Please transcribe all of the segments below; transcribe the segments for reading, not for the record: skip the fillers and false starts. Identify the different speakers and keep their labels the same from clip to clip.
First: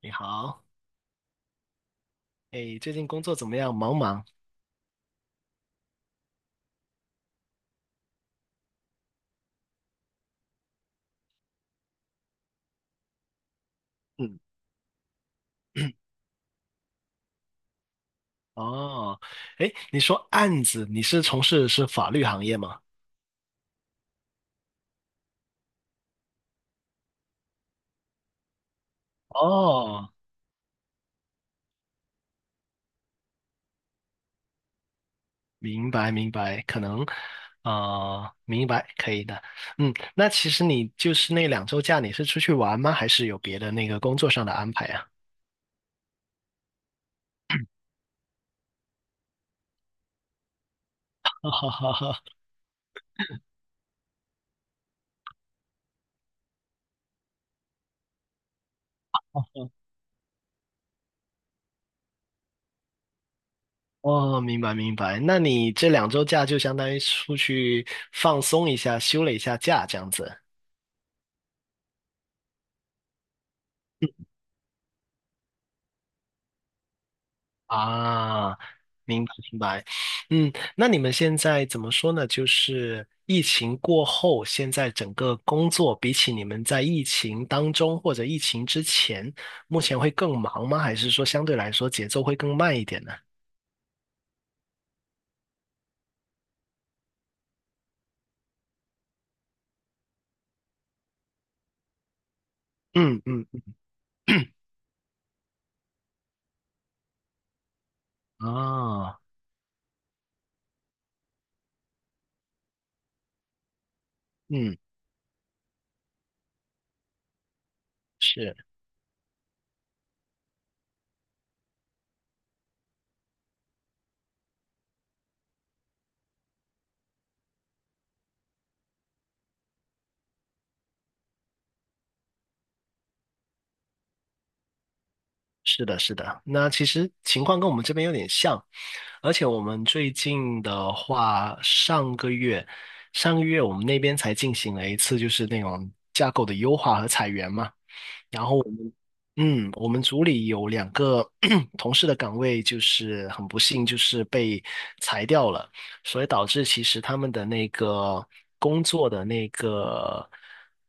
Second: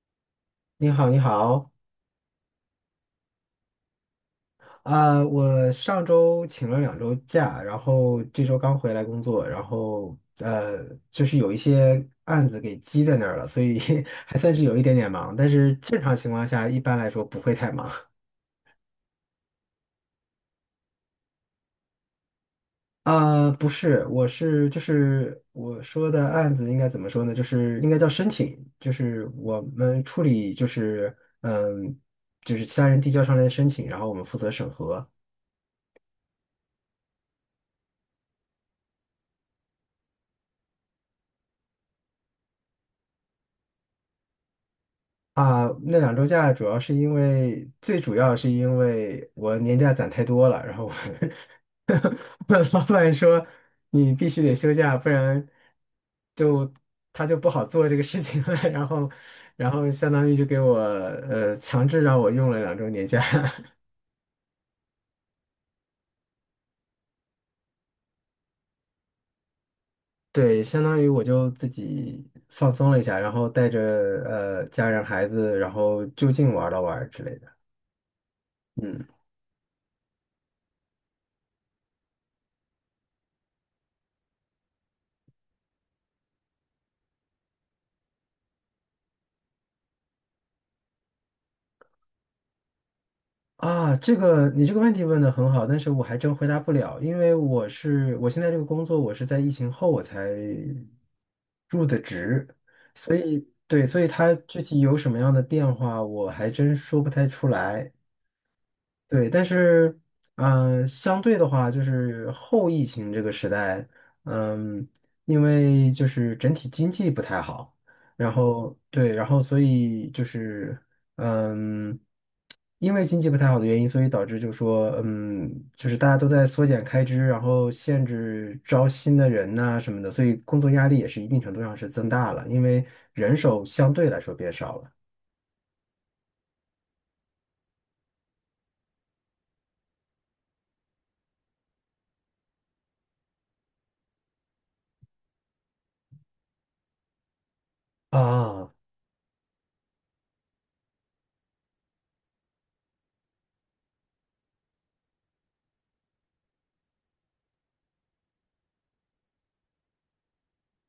Speaker 1: 你好。
Speaker 2: 你好，你好。
Speaker 1: 哎，最近工作怎么样？忙不忙？
Speaker 2: 我上周请了两周假，然后这周刚回来工作，就是有一些案子给积在那儿了，所以 还
Speaker 1: 嗯。
Speaker 2: 算是有一点点忙，但是正常情况下一般来说不会太忙。
Speaker 1: 哦。哎，你说案子，你是从事是法律行业吗？
Speaker 2: 不是，就是我说的案子应该怎么说呢？就是应该叫申请，就是我们
Speaker 1: 哦，
Speaker 2: 处理嗯，就是其他人递交上来的申请，然后我们负责审核。
Speaker 1: 明白明白。可能，明白，可以的。嗯，那其实你就是那两周假，你是出去玩吗？还是有别的那个工作上的安排啊？
Speaker 2: 啊，那两周假主要是因为，最主要是因为我年假攒太多了，然后我
Speaker 1: 哈哈 哈哈。
Speaker 2: 我老板说你必须得休假，不然就他就不好做这个事情了。然后，然后相当于就给我强制让我用了两周年假。
Speaker 1: 哦，明白明白。那你这两周假就相当于出去放松一下，休了一下假，这样 子。
Speaker 2: 对，相当于我就自己放松了一下，然后带着家人孩子，然后就近玩了玩之类的。
Speaker 1: 啊，
Speaker 2: 嗯。
Speaker 1: 明白明白。嗯，那你们现在怎么说呢？就是疫情过后，现在整个工作比起你们在疫情当中或者疫情之前，目前会更忙吗？还是说相对来说节奏会更慢一点呢？
Speaker 2: 啊，这个你这个问题问的很好，但是我还真回答不了，因为我现在这个工作，我是在疫情后我才入的职。
Speaker 1: 嗯嗯。
Speaker 2: 对，所以它具体有什么样的变化，我还真说不太出来。
Speaker 1: 啊。
Speaker 2: 对，但是，相对的话，就是后疫情这个时代。
Speaker 1: 嗯。
Speaker 2: 嗯，因为就是整体经济不太好，然
Speaker 1: 是。
Speaker 2: 后对，然后所以就是，嗯，因为经济不太好的原因，所以导致就说，嗯，就是大家都在缩减开支，然后限制招新的人呐、什么的，所以工作压力也是一定程度上是增大了，因为人手相对来说变少了。
Speaker 1: 是的，是的。那其实情况跟我们这边有点像，而且我们最近的话，上个月，上个月我们那边才进行了一次就是那种架构的优化和裁员嘛。然后我
Speaker 2: 啊，
Speaker 1: 们，嗯，我们组里有两个 同事的岗位，就是很不幸，就是被裁掉了，所以导致其实他们的那个工作的那个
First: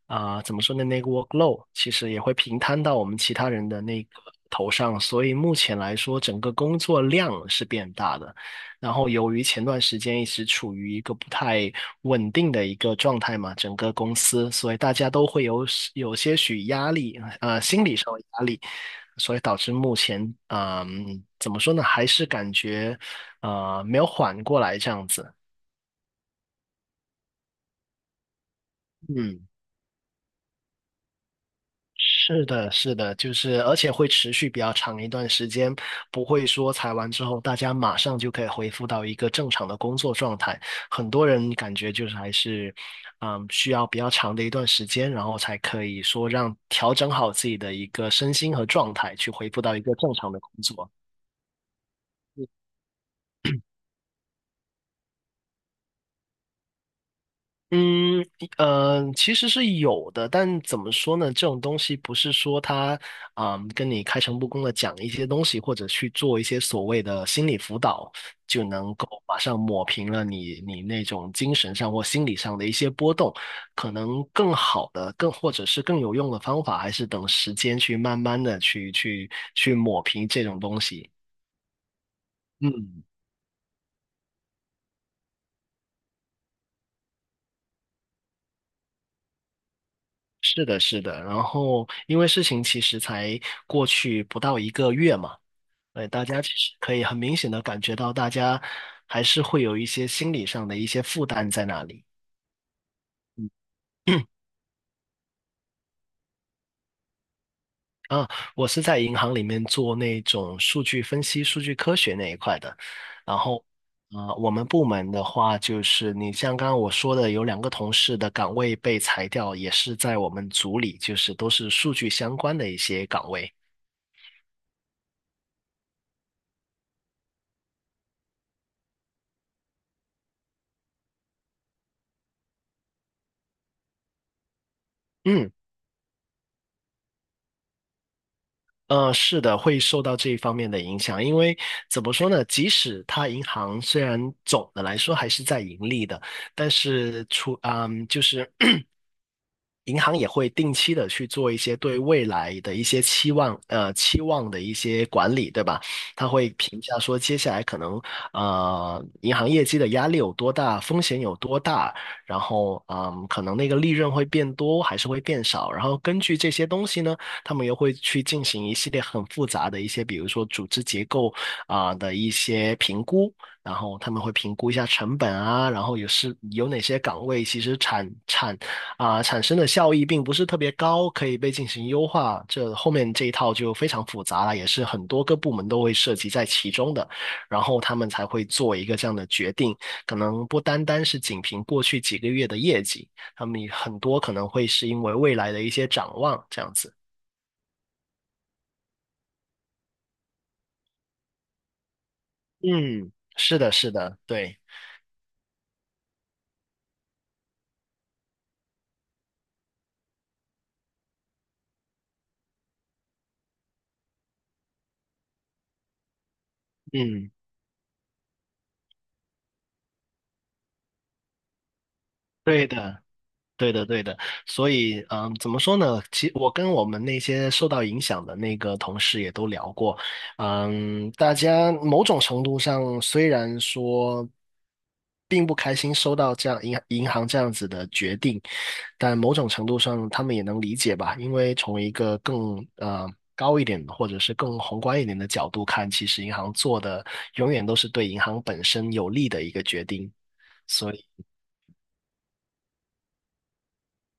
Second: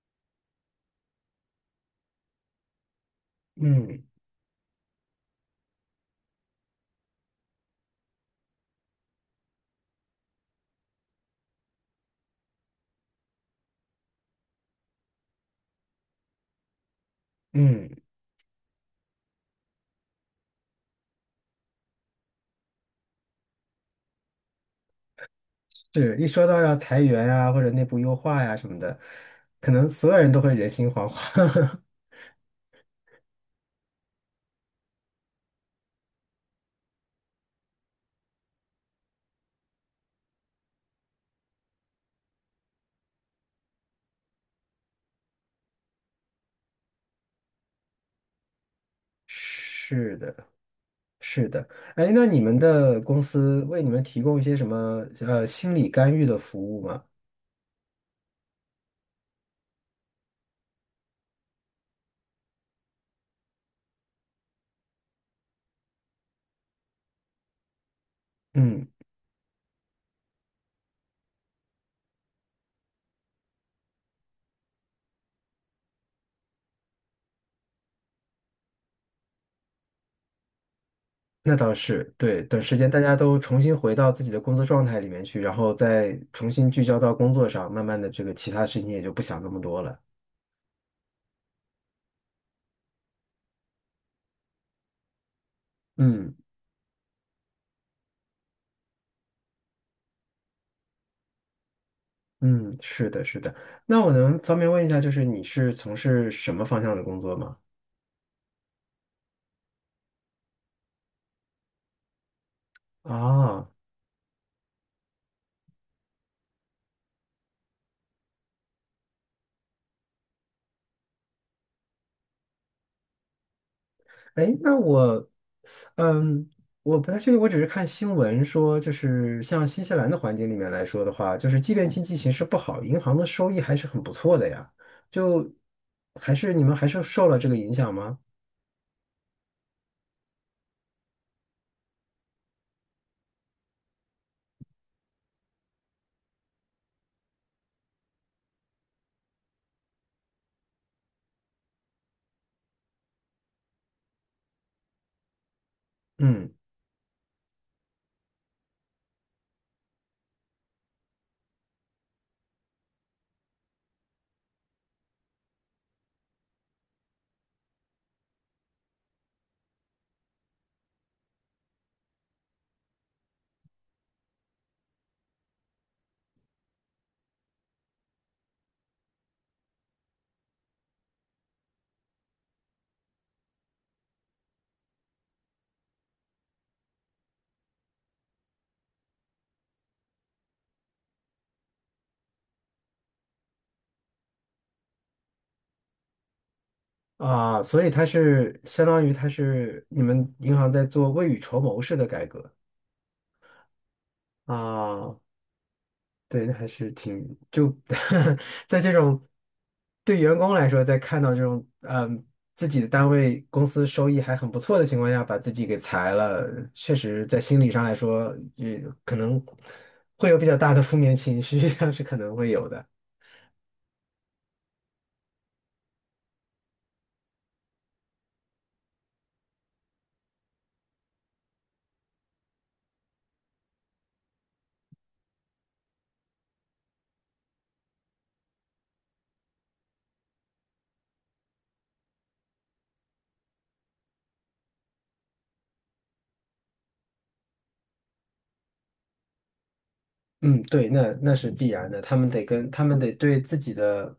Speaker 1: 怎么说呢，那个 workload 其实也会平摊到我们其他人的
Speaker 2: 嗯
Speaker 1: 那个头上，所以目前来说，整个工作量是变大的。然后由于前段时间一直处于一个不太稳定的一个状态嘛，整个公司，所以大家都会有些许压力，心理
Speaker 2: 嗯。
Speaker 1: 上的压力，所以导致目前，怎么说呢，还是感觉没有缓过来这样子。
Speaker 2: 是一说到要裁员啊，或者内部优化呀、什么的，
Speaker 1: 嗯。
Speaker 2: 可能所有人都会人心惶惶。
Speaker 1: 是的，是的，就是而且会持续比较长一段时间，不会说裁完之后大家马上就可以恢复到一个正常的工作状态。很多人感觉就是还是，嗯，需要比较长的一段时间，然后才可以说让调整好自己的一个身心和状态，去恢复到一个正
Speaker 2: 是
Speaker 1: 常的
Speaker 2: 的，
Speaker 1: 工作。
Speaker 2: 是的。哎，那你们的公司为你们提供一些什么心理干预的服务吗？
Speaker 1: 嗯，其实是有的，但怎么说呢？这种东西不是说他，嗯，跟你开诚布公的讲一些东西，或者去做一些所谓的心理辅导，就
Speaker 2: 嗯，
Speaker 1: 能够马上抹平了你那种精神上或心理上的一些波动。可能更好的、更或者是更有用的方法，还是等时间去慢慢的去抹平这种东西。
Speaker 2: 那倒是，对。等时间大
Speaker 1: 嗯，
Speaker 2: 家都重新回到自己的工作状态里面去，然后再重新聚焦到工作上，慢慢的这个其他事情也就不想那么多了。
Speaker 1: 是的，是的。然后，因为事情其实才过去不到一个月嘛。对，大
Speaker 2: 嗯
Speaker 1: 家其实可以很明显的感觉到，大家还是会有一些心理上的一些负担在那里。
Speaker 2: 嗯，是的，是
Speaker 1: 嗯。
Speaker 2: 的。那我能方便问一下，就是你是从事什么方向的工作吗？
Speaker 1: 啊，我是在银行里面做那种数据分析、数据科学那一块的。然后，
Speaker 2: 啊。
Speaker 1: 啊，我们部门的话，就是你像刚刚我说的，有两个同事的岗位被裁掉，也是在我们组里，就是都是数据相关的一些岗位。
Speaker 2: 哎，那我，嗯，我不太确定，我只是看新闻说，就是像新西兰的环境里面来说的话，就是即便经济形势不好，银行的收益还是很不错的呀。
Speaker 1: 嗯。
Speaker 2: 就还是你们还是受了这个影响吗？
Speaker 1: 是的，会受到这一方面的影响，因为怎么说呢？即使它银行虽然总的来说还是在盈利的，但是就是 银行也会定期的去做一些对未来的一些期望，期望的一些管理，对吧？他会
Speaker 2: 嗯，
Speaker 1: 评价说接下来可能银行业绩的压力有多大，风险有多大，然后嗯，可能那个利润会变多还是会变少，然后根据这些东西呢。他们又会去进行一系列很复杂的一些，比如说组织结构的一些评估，然后他们会评估一下成本啊，然后也是有哪些岗位其实产生的效益并不是特别高，可以被进行优化。这后面这一套就非常复杂了，也是很多个部门都会涉及在其中的，然后他们才会做一个这样的决定，可能不单单是仅凭过去几个月的业绩。他们很多可能会是因为未来的一些展望这样子。
Speaker 2: 啊，所以它是相当于它是你们银行在做未雨绸缪式的改革
Speaker 1: 嗯，是的，是的，对。
Speaker 2: 啊。对，那还是挺就 在这种对员工来说，在看到这种自己的单位公司收益还很不错的情况下，把自己给裁了，确实
Speaker 1: 嗯，
Speaker 2: 在心理上来说，也可能会有比较大的负面情绪，但是可能会有
Speaker 1: 对
Speaker 2: 的。
Speaker 1: 的。对的，对的，所以，嗯，怎么说呢？我跟我们那些受到影响的那个同事也都聊过，嗯，大家某种程度上虽然说并不开心收到这样银行这样子的决定，但某种程度上他们也能理解吧，因为从一个更高一点的或者是更宏观一点的角度看，其实银行做的永远都是对银行本身有利的一个决定，
Speaker 2: 嗯，对，
Speaker 1: 所
Speaker 2: 那
Speaker 1: 以。
Speaker 2: 那是必然的，他们得对自己的，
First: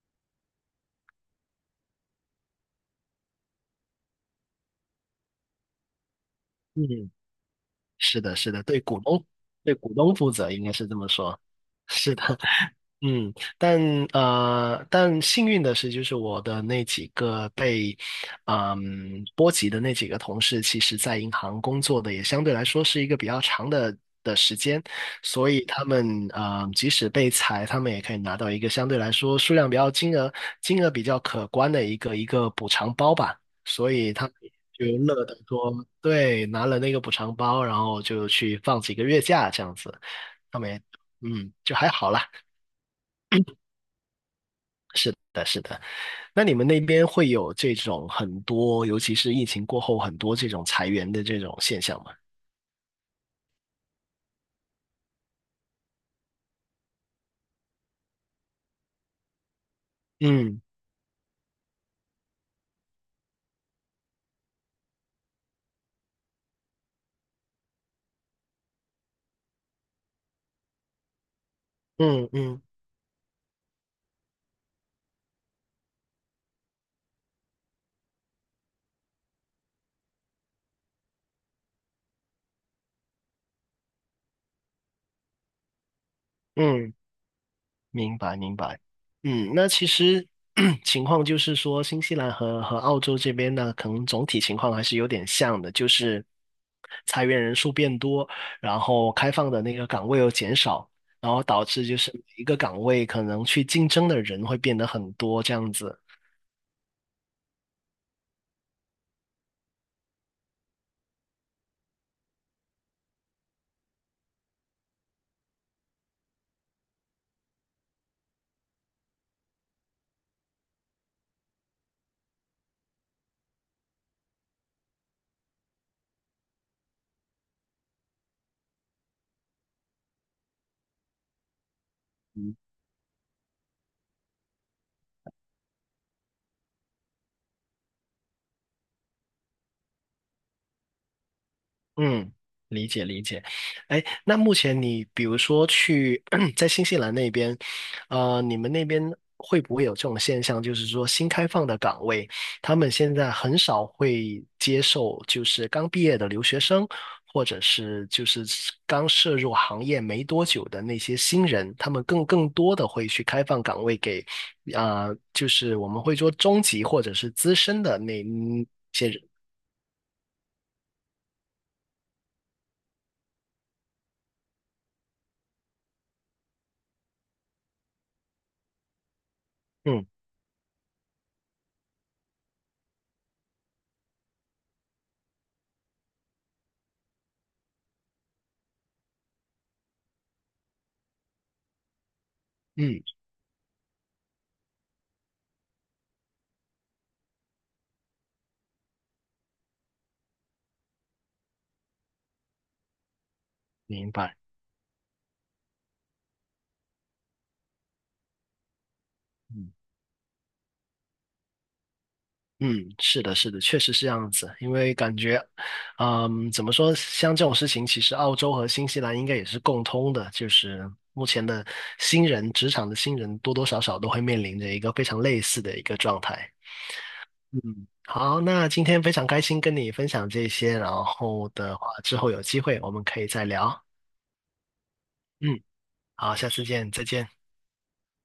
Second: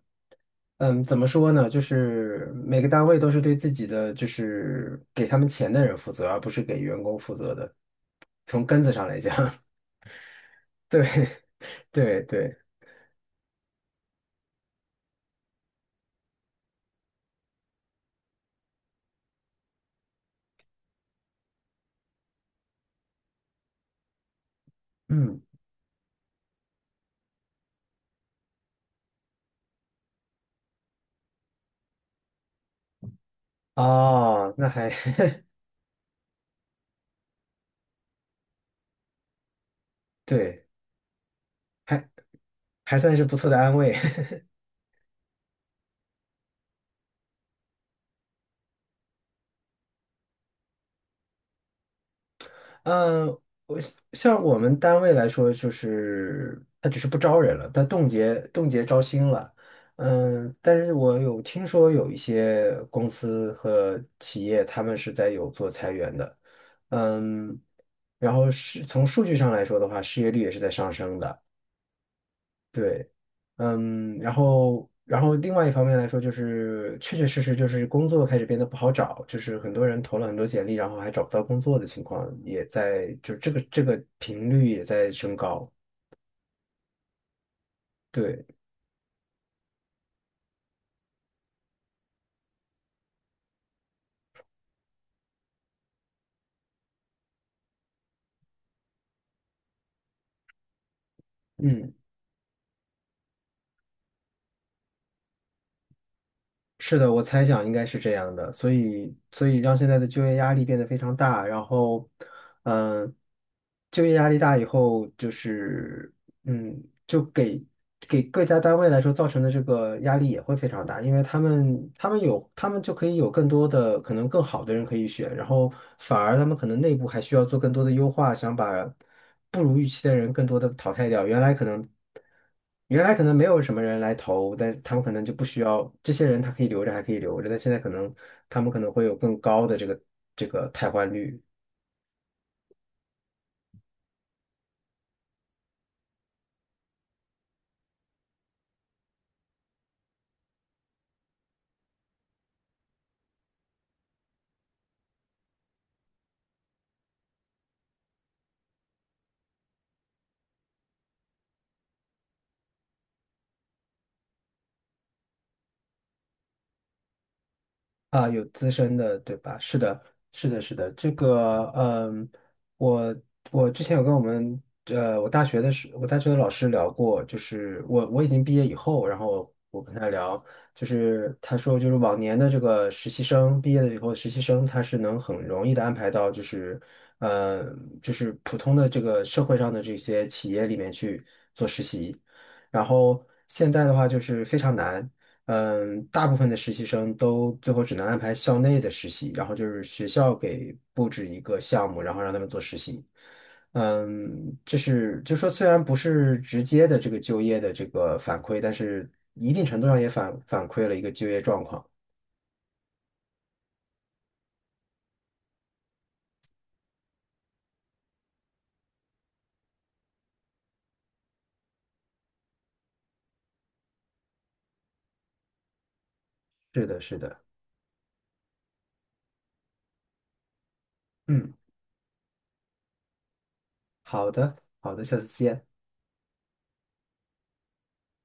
Speaker 2: 嗯，怎么说呢？就是每个单位都是对自己的，就是给他们钱的人负责，而不是给员
Speaker 1: 嗯。
Speaker 2: 工负责的。
Speaker 1: 是的，是的，
Speaker 2: 从
Speaker 1: 对
Speaker 2: 根子
Speaker 1: 股
Speaker 2: 上来
Speaker 1: 东，
Speaker 2: 讲，
Speaker 1: 对股东负责，应该是 这
Speaker 2: 对
Speaker 1: 么说。是
Speaker 2: 对
Speaker 1: 的。
Speaker 2: 对。
Speaker 1: 嗯，但幸运的是，就是我的那几个被波及的那几个同事，其实在银行工作的也相对来说是一个比较长的时间，
Speaker 2: 嗯，
Speaker 1: 所以他们即使被裁，他们也可以拿到一个相对来说数量比较金额比较可观的一个补偿包吧，所以他们
Speaker 2: 哦，那
Speaker 1: 就
Speaker 2: 还
Speaker 1: 乐得说，对，拿了那个补偿包，然后就去放几个月假这样子，他
Speaker 2: 对，
Speaker 1: 们也嗯就还
Speaker 2: 还
Speaker 1: 好啦，
Speaker 2: 还算是不错的安慰。
Speaker 1: 但是的。那你们那边会有这种很多，尤其是疫情过后很多这种裁员的这种现象吗？
Speaker 2: 嗯，像我们单位来说，就是他只是不招人了，他冻结招新了。嗯，
Speaker 1: 嗯
Speaker 2: 但是我有听说有一些公司和企业，他们是在有做裁员的。嗯，然后是从数据上来说的话，失业率也是在上升的。
Speaker 1: 嗯嗯
Speaker 2: 对，嗯，然后，然后另外一方面来说，就是确确实实就是工作开始变得不好找，就是很多人投了很多简历，然后还找不到工作的情况也在，就这个这个频率也在升高。
Speaker 1: 嗯，明白
Speaker 2: 对，
Speaker 1: 明白。嗯，那其实 情况就是说，新西兰和澳洲这边呢，可能总体情况还是有点像的，就是裁员人数变多，然后开放的那个岗位又减少，然后导致
Speaker 2: 嗯，
Speaker 1: 就是每一个岗位可能去竞争的人会变得很多这样子。
Speaker 2: 是的，我猜想应该是这样的，所以，所以让现在的就业压力变得非常大，然后，嗯，就业压力大以后，就是嗯，给各家单位来说造成的这个压力也会非常大，因为他们就可以有更多的可能更好的人可以选，然后反而他们可能内部还需要做更多的优化，想把不如预期的人更多的淘汰掉。原来可能没有什么人来投，但他们可能就不需要这些人，他可以留着还可以留着，但现在可能他们可能会有更高的这个汰换率。
Speaker 1: 嗯，理解理解。哎，那目前你比如说去 在新西兰那边，你们那边会不会有这种现象，就是说新开放的岗位，他们现在很少会接受就是刚毕业的留学生，或者是就是刚涉入行业没多久的那些新人，他们更多的会去开放岗位给，啊，就是我们会说中级或者是资深的那，
Speaker 2: 啊，有
Speaker 1: 嗯
Speaker 2: 资深的，对吧？是的，是的，是的。这个，嗯，我我之前有跟我们，呃，我大学的老师聊过，就是我已经毕业以后，然后我跟他聊。就是他说，就是往年的这个实习生毕业了以后，实习生他是能很容易的安排到，就是，嗯，就是普通的这个社会上的这些企业里面去。然
Speaker 1: 嗯，嗯
Speaker 2: 后现在的话就是非常难。嗯，大部分的实习生都最后只能安排校内的实习，然后就是学校给布置一个项目，然后让他们做实习。
Speaker 1: 明白。
Speaker 2: 嗯，这是就说虽然不是直接的这个就业的这个反馈，但是一定
Speaker 1: 嗯
Speaker 2: 程度上也反馈了一个就业状况。
Speaker 1: 嗯，是的，是的，确实是这样子。因为感觉，嗯，怎么说，像这种事情，其实澳洲和新西兰应该也是共通的，就是目前的新人，职场的新人多多少少都会面临着一个非常类似的一个状态。
Speaker 2: 是的，是的。
Speaker 1: 嗯，好，那今天非常开心跟你分享这些，然后
Speaker 2: 嗯，
Speaker 1: 的话，之后有机会我们可以再聊。
Speaker 2: 好的，好的，下次
Speaker 1: 嗯，
Speaker 2: 见。
Speaker 1: 好，下次见，再见。